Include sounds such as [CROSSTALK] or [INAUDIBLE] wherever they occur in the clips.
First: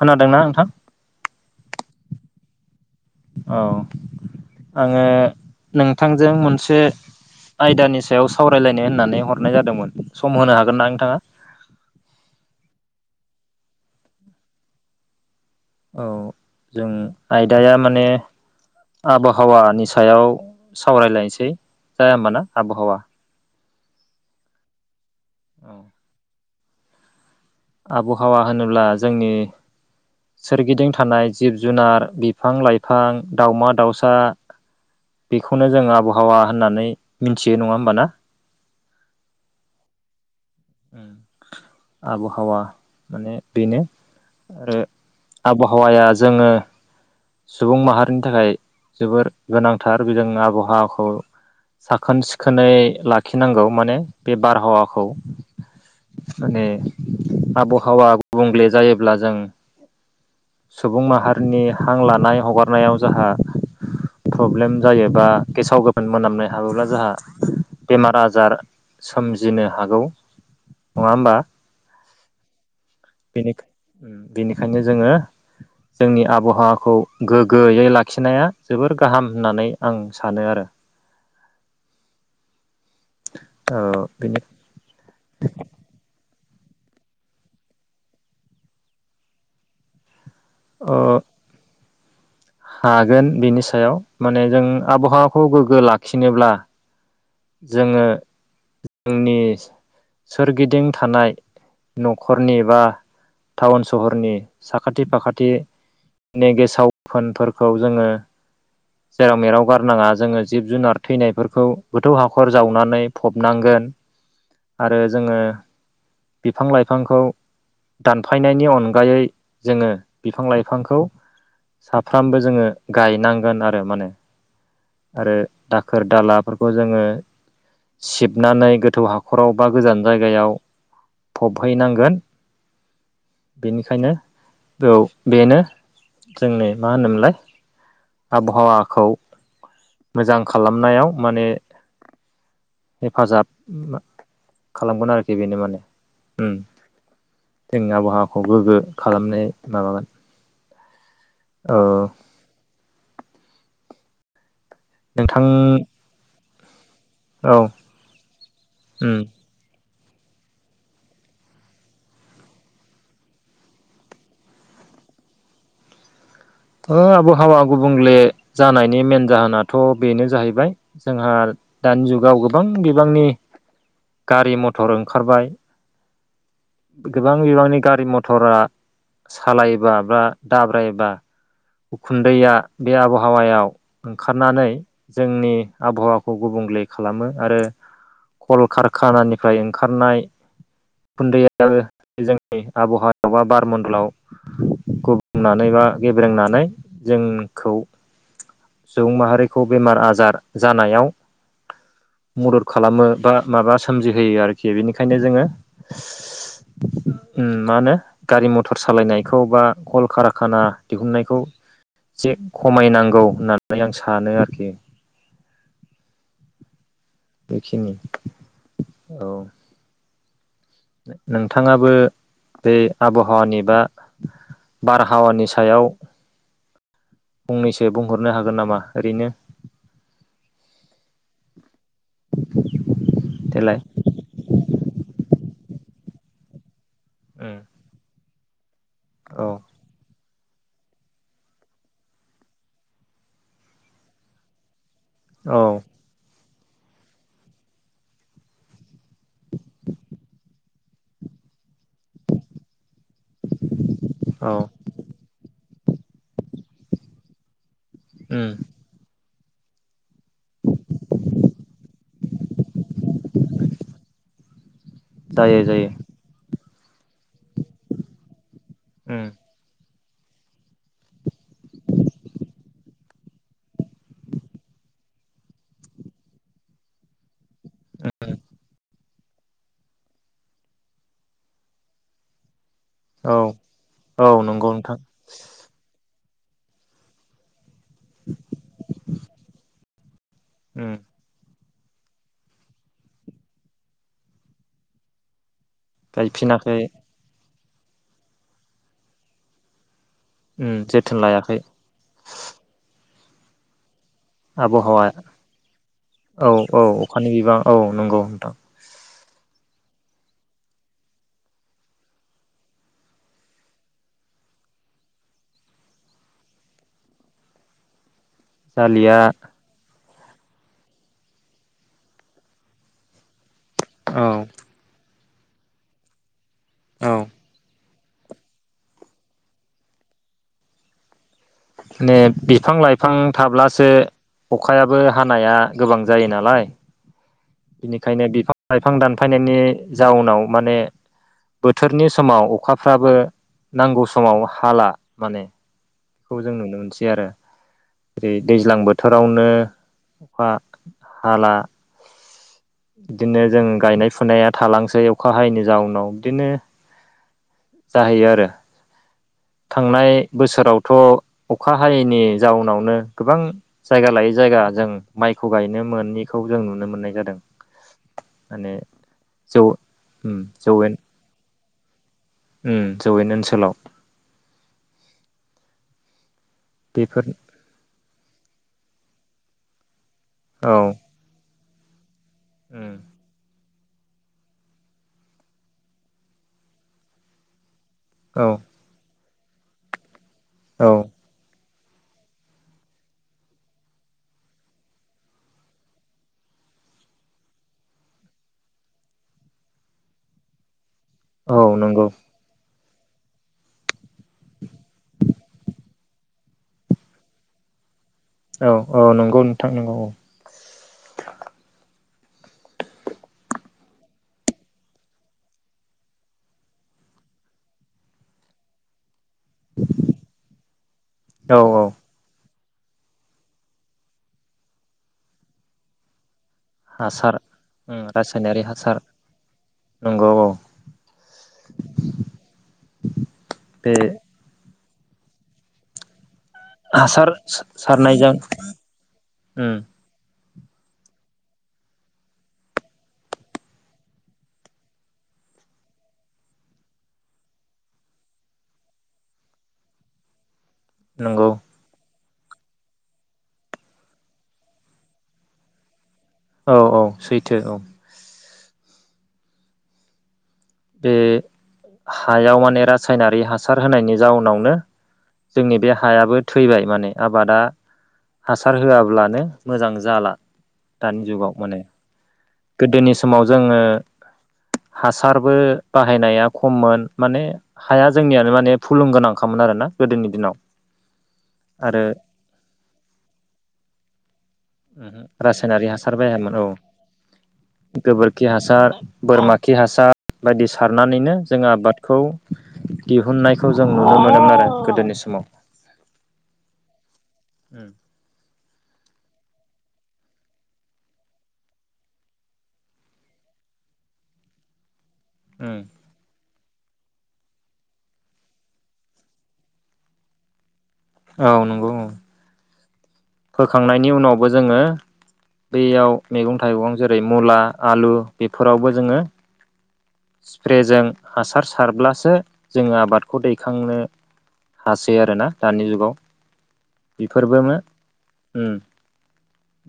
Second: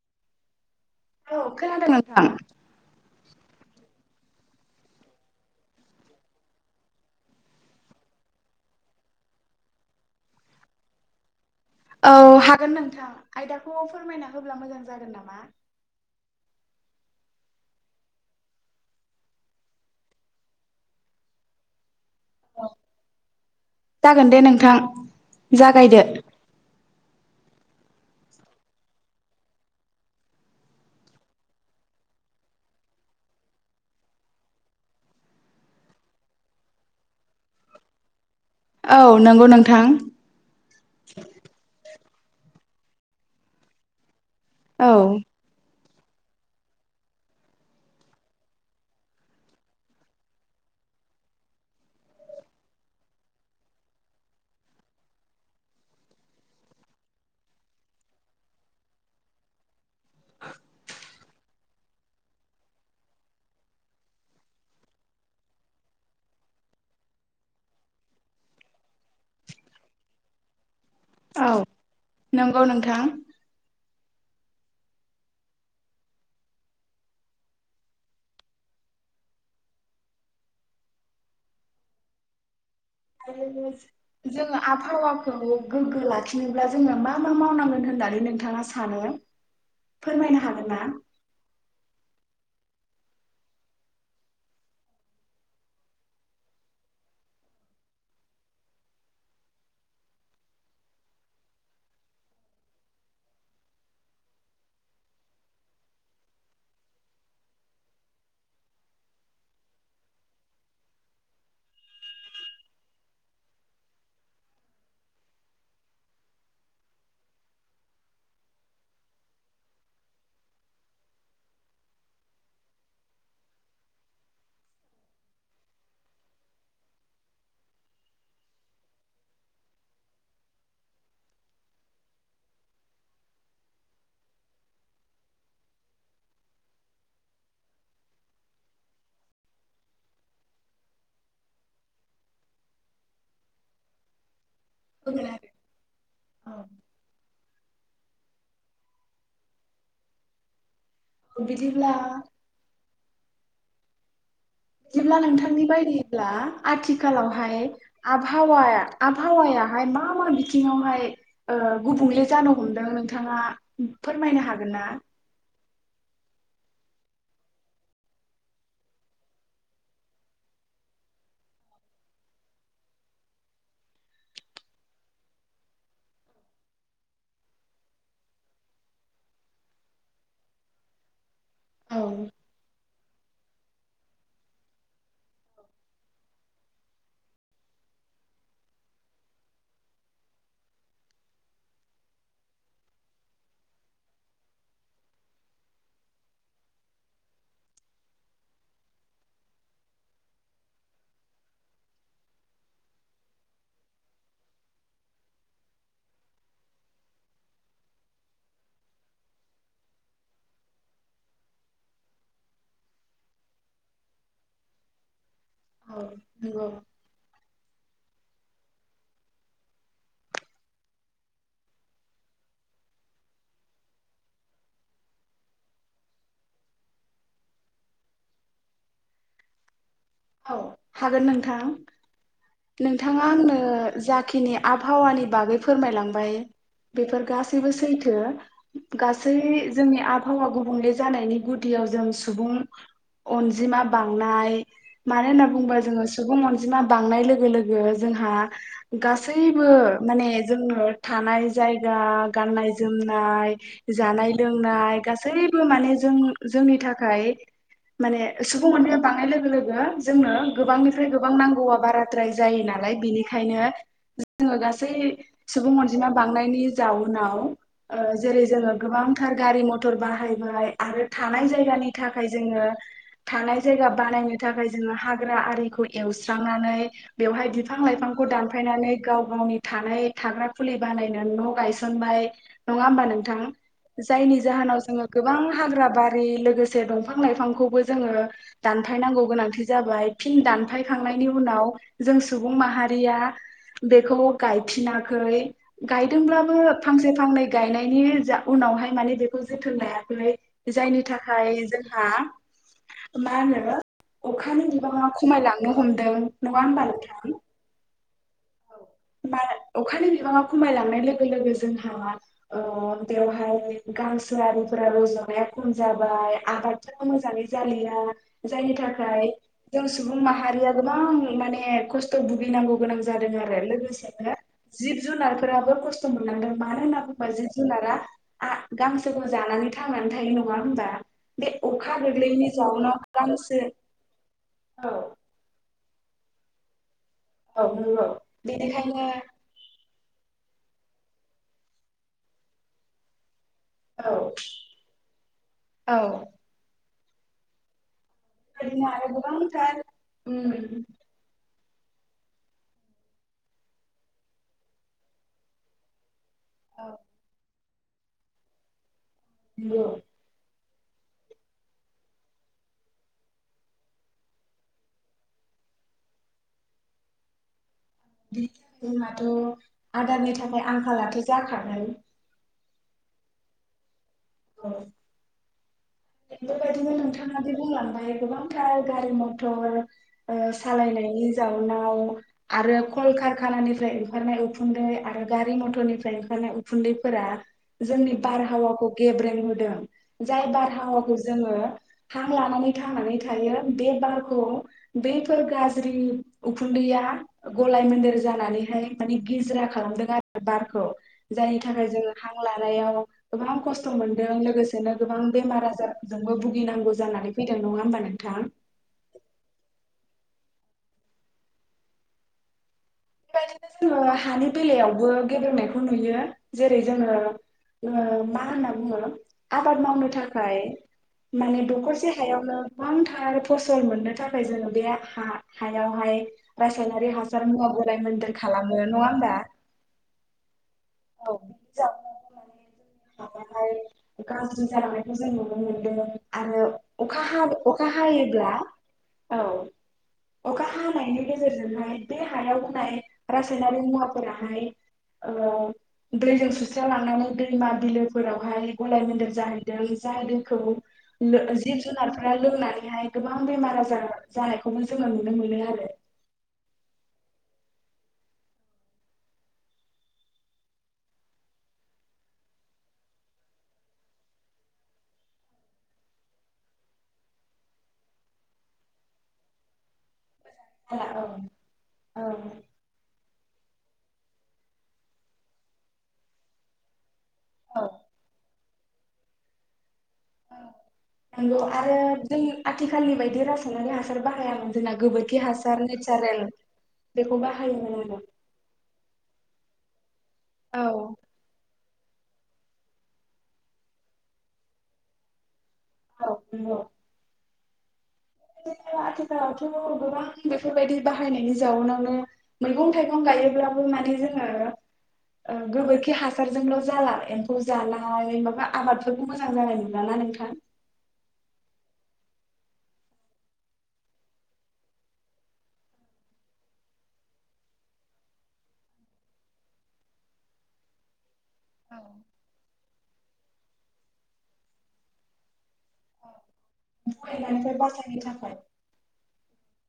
खोनादोंना नोंथां। थां। औ आङो नोंथांजों मोनसे आयदानि सायाव सावरायलायनो होननानै हरनाय जादोंमोन सम होनो हागोन ना नोंथाङा। औ हागोन नोंथां आयदाखौ फोरमायना होब्ला मोजां जागोन नामा। औ जों आयदाया माने आबहावानि सायाव सावरायलायनोसै। जाया होमबाना आबहावा जागोन दे नोंथां जागायदो। आबहावा होनोब्ला जोंनि सोरगिदिं थानाय जिब जुनार बिफां लाइफां दावमा दाउसा बेखौनो जों आबहावा होननानै मिथियो नङा होमबाना। औ नंगौ नोंथां। उम। आबहावा माने बेनो। आरो औ आबहावा हावाया जोङो। सुबुं माहारिनि थाखाय जोबोर गोनांथार जों आबहावाखौ साखोन सिखोनै लाखिनांगौ माने बे बारहावाखौ माने आबहावा गुबुंले जायोब्ला जों। सुबुं माहारिनि हां लानाय हगारनायाव जोंहा प्रब्लेम जायो बा गेसाव गोफोन मोनामनाय हाबोब्ला जोंहा बेमार आजार सोमजिनो हागौ। नङा होमबा औ नंगौ नोंथां बेनि बेनिखायनो जोङो जोंनि आबहावा खौ गोगोयै लाखिनाया जोबोर गाहाम होननानै आं सानो आरो। आरो बेनि जोङो आबहावा [INAUDIBLE] लाखिनोब्ला जोङो मा मा मावनांगोन होननानै नोंथाङा सानो? फोरमायनो हागोन ना? हागोन बिनि सायाव माने जों आबहावाखौ गोग्गो लाखिनोब्ला जोङो जोंनि सोरगिदिं थानाय न'खरनि बा टाउन सहरनि साखाथि फाखाथिनि गेसाव फोनफोरखौ जोङो जेराव मेराव गारनाङा जोङो जिब जुनार थैनायफोरखौ गोथौ हाखर जावनानै फबनांगोन आरो जोङो बिफां लाइफांखौ दानफायनायनि अनगायै जोङो बिफां लाइफांखौ साफ्रामबो जोङो गायनांगोन आरो मा होन आरो दाखोर दालाफोरखौ जोङो सिबनानै गोथौ हाखराव बा गोजान जायगायाव फबहैनांगोन बेनिखायनो बेयाव बेनो जोंनि मा होनोमोनलाय आबहावाखौ मोजां खालामनायाव माने हेफाजाब खालामगोन हागोन आरोखि बेनो माने। हागोन जोंनि आबहावाखौबो गोग्गो खालामनाय माबागोन औ बिदिब्ला बिदिब्ला नोंथां नोंथांनि बायदिब्ला आथि थिखालावहाय औ आबाहावा उम आबहावायाहाय मा मा मा बिथिङावहाय ओ गुबुंले जानो हमदों नोंथाङा फोरमायनो हागोन ना? आबहावा गुबुंले जानायनि मेन जाहोनाथ' बेनो जाहैबाय जोंहा दानि जुगाव गोबां बिबांनि गारि मथर ओंखारबाय गोबां बिबांनि गारि मथरा सालायोबा बा दाब्रायोबा औ उखुन्दैया बे आबहावायाव ओंखारनानै जोंनि आबहावाखौ गुबुंले खालामो आरो कल कारखानानिफ्राय ओंखारनाय खुन्दैआबो जोंनि आबहावायाव बा बारमडलाव गुबुंनानै बा गेब्रेंनानै जोंखौ सुबुं माहारिखौ बेमार आजार जानायाव मदद खालामो बा माबा सोमजिहोयो आरोखि बेनिखायनो जोङो मा होनो गारि मथर सालायनायखौ बा कल खारााखाना दिहुननायखौ जे खमायनांगौ होननानै आं सानो आरोखि। औ नंगौ। बेखिनि औ। नोंथाङाबो बे आबहावानि बा बारहावानि सायाव फंनैसो बुंहरनो हागोन नामा ओरैनो? औ हागोन नोंथां नोंथाङा आंनो देलाय जाखिनि आबहावानि बागै फोरमायलांबाय बेफोर उम गासैबो सैथो। गासै औ जोंनि आ आबहावा गुबुंले जानायनि गुदियाव जों सुबुं अनजिमा बांनाय मानो होनना औ बुङोबा जोङो सुबुं अन मा बांनाय लोगो लोगो जोंहा गासैबो माने जोंनो थानाय जाय या गाननाय जोमनाय जानाय औ लोंनाय गासैबो माने जों जोंनि थाखाय माने उम सुबुं अनाया बांनाय लोग लोगो जोंनो गोबांनिफ्राय गोबां नांगौआ बाराद्राय जायो नालाय बेनिखायनो जोङो गास सै जायो सुबुं जायो अनजिमा बांनायनि जाउ उनाव ओ जेरै जोङो उम गोबांथार गारि मथर बाहा हायबाय आरो थानाय जायगानि थाखाय जोङो थानाय जायगा बानायनो थाखाय ज जोङो हाग्रा आरिखौ एवस्रांनानै बेवहाय बिफां लाइफांखौ दानफायनानै गाव गावनि थानाय थाग्रा खुलि बानायनो न'गायसनबाय। नङा होमबा औ नोंथां? औ जायनि नंगौ जाहोनाव नोंथां जोङो गोबां हाग्रा बार हाय लोगोसे दंफां लाइफांखौबो जोङो दानफाय नांगौ गोनांथि जाबाय फिन उम दानफायखांनायनि उनाव। जों सुबुं माहारिया बेखौ गायफिनाखै। गायदोंब्लाबो गायफिनाखै फांसे फांनै गायनायनि जा उनावहाय माने बेखौ जोथोन लाया [UNINTELLIGIBLE] उम जायनि जोथोन थाखाय लायाखै जोंहा। मा होनो। अखानि आबहावा बिबाङा खमायलांनो हमदों औ नङा औ होमबा अखानि नोंथां? बिबां औ [UNINTELLIGIBLE] मा होनो अखानि बिबाङा खमायलांनाय लोगो लोगो जोंहा ओ बेवहाय गांसो आरिफोरा रज'नाया खम जाबाय आबादफोरा मोजाङै जालिया। जायनि जालिया थाखाय जों स सुबुं माहारिया गोबां माने खस्थ' भुगिनांगौ गोनां जा जादों आर रो औ लोगोसेनो जिब जुनारफोराबो खस्थ' मोनलांदों। मानो होनना औ बुंबा जिब-जुनारा आ गांसोखौ जानानै थांनानै थायो नङा होमबा? बे अखा गोग्लैयैनि [UNINTELLIGIBLE] बिफां जाउनाव लाइफां गांसो थाब्लासो औ अखायाबो हानाया गोबां जायो नालाय। औ नंगौ बिनिखायनो बिफां लाइफां बेनिखायनो दानफायनायनि जाउनाव माने बोथोरनि समाव अखाफ्राबो नांगौ औ समाव हाला माने औ खौ जों नुनो मोनसै बे आरो। ओरै दैज्लां बेबायदिनो आरो बोथोरावनो गोबांथार अखा उम हाला बिदिनो जों गायनाय फुनाया थालांसै अखा हायैनि जाउनाव बिदिनो औ जाहैयो आरो। नंगौ थांनाय बोसोराव थ' अखा हायैनि जाउनावनो गोबां जायगा लायै जायगा जों माइखौ गायनो मोनैखौ जों नुनो मोननाय जादों। बि माने जोंनाथ' जौ आदारनि उम थाखाय आंखालाथ' जाखागोन आरो ओम जौैयेन ओनसोलाव औ। बे बेफोरबायदिनो बेफोर नोंथाङा बे बुंलांबाय गोबांथार गारि मटर ओ औ सालायनायनि जाउनाव नाव आरो कलकारखानि फ्राय ओंखारनाय उखुन्दै आरो गारि मथरनिफ्राय ओंखारनाय उखुन्दैफोरा जोंनि औ बारहावाखौ गेब्रें होबोदों। जाय बारहावा औ खौ जोङो हां लानानै थांनानै थायो बे बारखौ बैफोर गाज्रि उखुन्दैया गलाय मोन्देर जानानैहाय माने गिज्रा खालामदों आरो बारखौ। जायनि औ थाखाय नंगौ जोङो हां लानायाव गोबां खस्थ' मोन दों लोगोसेनो गोबां बेमार आजार जोंबो भुगिनांगौ जानानै फैदों नङा होमबा नों औ औ नंगौ नोंथां नोंगौ औ। बेबायदिनो जोङो हानि बेलायावबो गेब्रेंनायखौ नुयो जेरै जोङो मा होनना बुङो आबाद मावनो थाखाय औ माने औ दखरसे हायावनो गोबांथार फसल मोननो थाखाय जोङो बे हा हायावहाय रासायनारि हासार मुवाफोर उम रासायनारि खालामो नङा हासार होनबा नंगौ औ औ गोबां थार बे रासायनिक हासार बाहायब्ला हाया गाज्रि जालांनायखौ जों नुनो मोनदों आरो अखा हासार हा अखा सारनायजों हायोब्ला औ उम अखा हानायनि गेजेरजोंहाय बे हायाव होनाय रासायनारि मुवाफोराहाय ओ दैजों सुस्रा लांनानै दैमा बिलोफोरावहाय गलाय मेदेर जाहैदों जाय दैखौ जि नंगौ जिब जुनार फोरा लोंनानैहाय गोबां बेमार आजार जानायखौबो जोङो नुनो मोनो आरो औ औ सैथो औ बे हायाव माने रासायनारि हासार होनायनि जाउनावनो जोंनि बे हायाबो थैबाय माने आबादा हासार होआब्लानो मोजां जाला दानि आरो जुगाव माने गोदोनि समाव जोङो हासारबो बाहायनाया खममोन माने हाया जोंनियानो माने फुलुंगोनां खामोन आरो ना गोदोनि दिनाव नंगौ आरो जों आथिखालनि रासायनारि हासार बायामोन औ बेखौ बाहायोमोन आरो गोबोरखि हासार बोरमा खि हासार बायदि औ सारनानैनो जोङो आबाद खौ दिहुननायखौ जों नुनो मोनोम आरो गोदोनि समाव औ नोंगौ। उम। बिदिनो आथिखालावथ' गोबां बेफोरबायदि बाहायनायनि जाउनावनो मैगं थाइगं गायोब्लाबो माने जोङो गोबोरखि हासारजोंल' जाला एम्फौ जानाय माबा आबादफोरखौ मोजां जानाय नंला ना नोंथां? औ नंगौ औ। फोखांनायनि उनावबो जोङो बैयाव मैगं थाइगं जेरै मुला आलु बेफोरबो फरायनायनिफ्राय मो बासायनो थाखाय उम।।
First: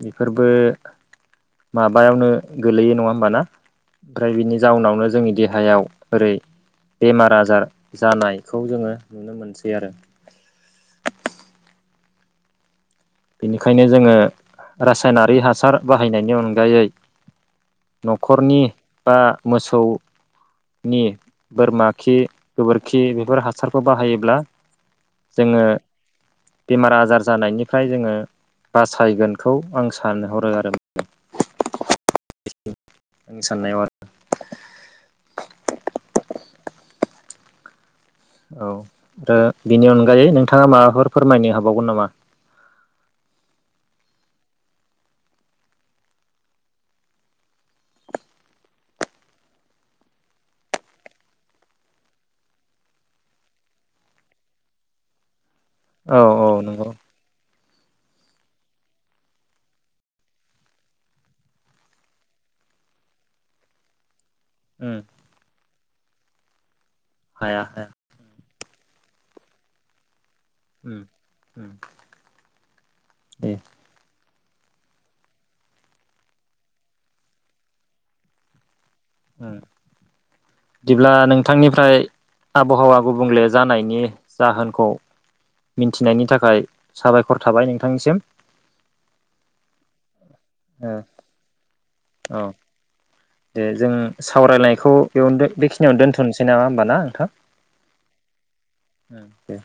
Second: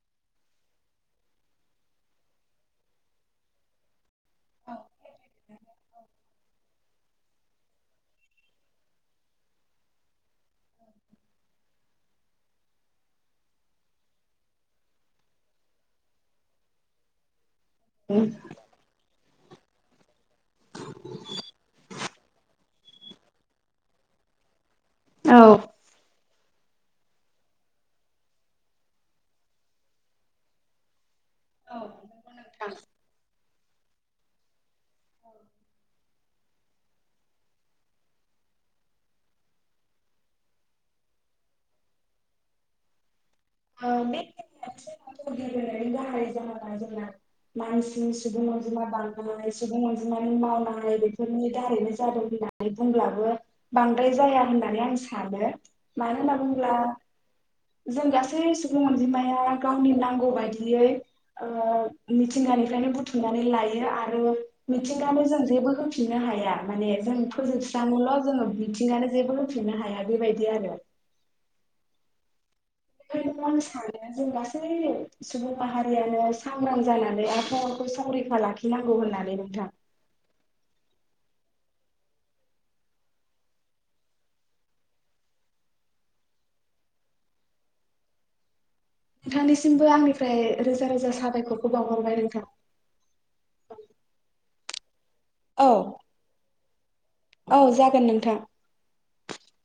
बेफोरबो माबायावनो गोलैयो नङा होमबाना ओमफ्राय बिनि जाउनावनो जोंनि देहायाव ओरै बेमार आजार जानायखौ जोङो नुनो मोनसै आरो बेनिखायनो जोङो रासायनारि हासार बाहायनायनि अनगायै न'खरनि बा मोसौ नि बोरमा खि गोबोरखि बेफोर हासारखौ बाहायोब्ला जोङो बेमार आजार जानायनि फ्राय जोङो बासायगोनखौ आं सानहरो आरो ओ स [UNINTELLIGIBLE] [UNINTELLIGIBLE] [UNINTELLIGIBLE] औ दा बेनि अनगायै नोंथाङा माबाफोर फोरमायनो हाबावगोन नामा? ओ [UNINTELLIGIBLE] मानसिनि सुबुं अनजिमा बांनाय सुबुं अनजिमानि मावनाय बिफोरनि दारैनो जादों होननबाबो बुंब्लाबो बांद्राय जाया होननानै आं सानो मानो औ होनना औ बुङोब्ला नंगौ। जों गासै गासै सुबुं अनजिमाया गावनि नांगौ बायदियै ओ मिथिंगानिफ्रायनो बुथुमनानै लायो आरो उम मिथिंगानो जों जेबो फिननो हाया माने जों हाया हाया फोजोबस्रांङोल' जोङो मिथिंगानो जेबो होफिननो हाया बेबायदि आरो उम उम। [INAUDIBLE] गासै सुबुं माहारियानो सांग्रां जानानै आबहावाखौ संरैखा लाखिनांगौ। होननानै उम नोंथां। बिदिब्ला नोंथांनिफ्राय आबहावा गुबुंले जानायनि जाहोनखौ मिन्थिनायनि थाखाय साबायखर थाबाय नोंथांनिसिम नोंथांनिसिमबो आंनि फ्राय रोजा ओ रोजा साबायखरखौ बावहरबाय औ नोंथां खौ। बेयावनो औ बेखिनियावनो दोन्थ'नोसै नामा होमब ना नोंथां औ जागोन नोंथां दे।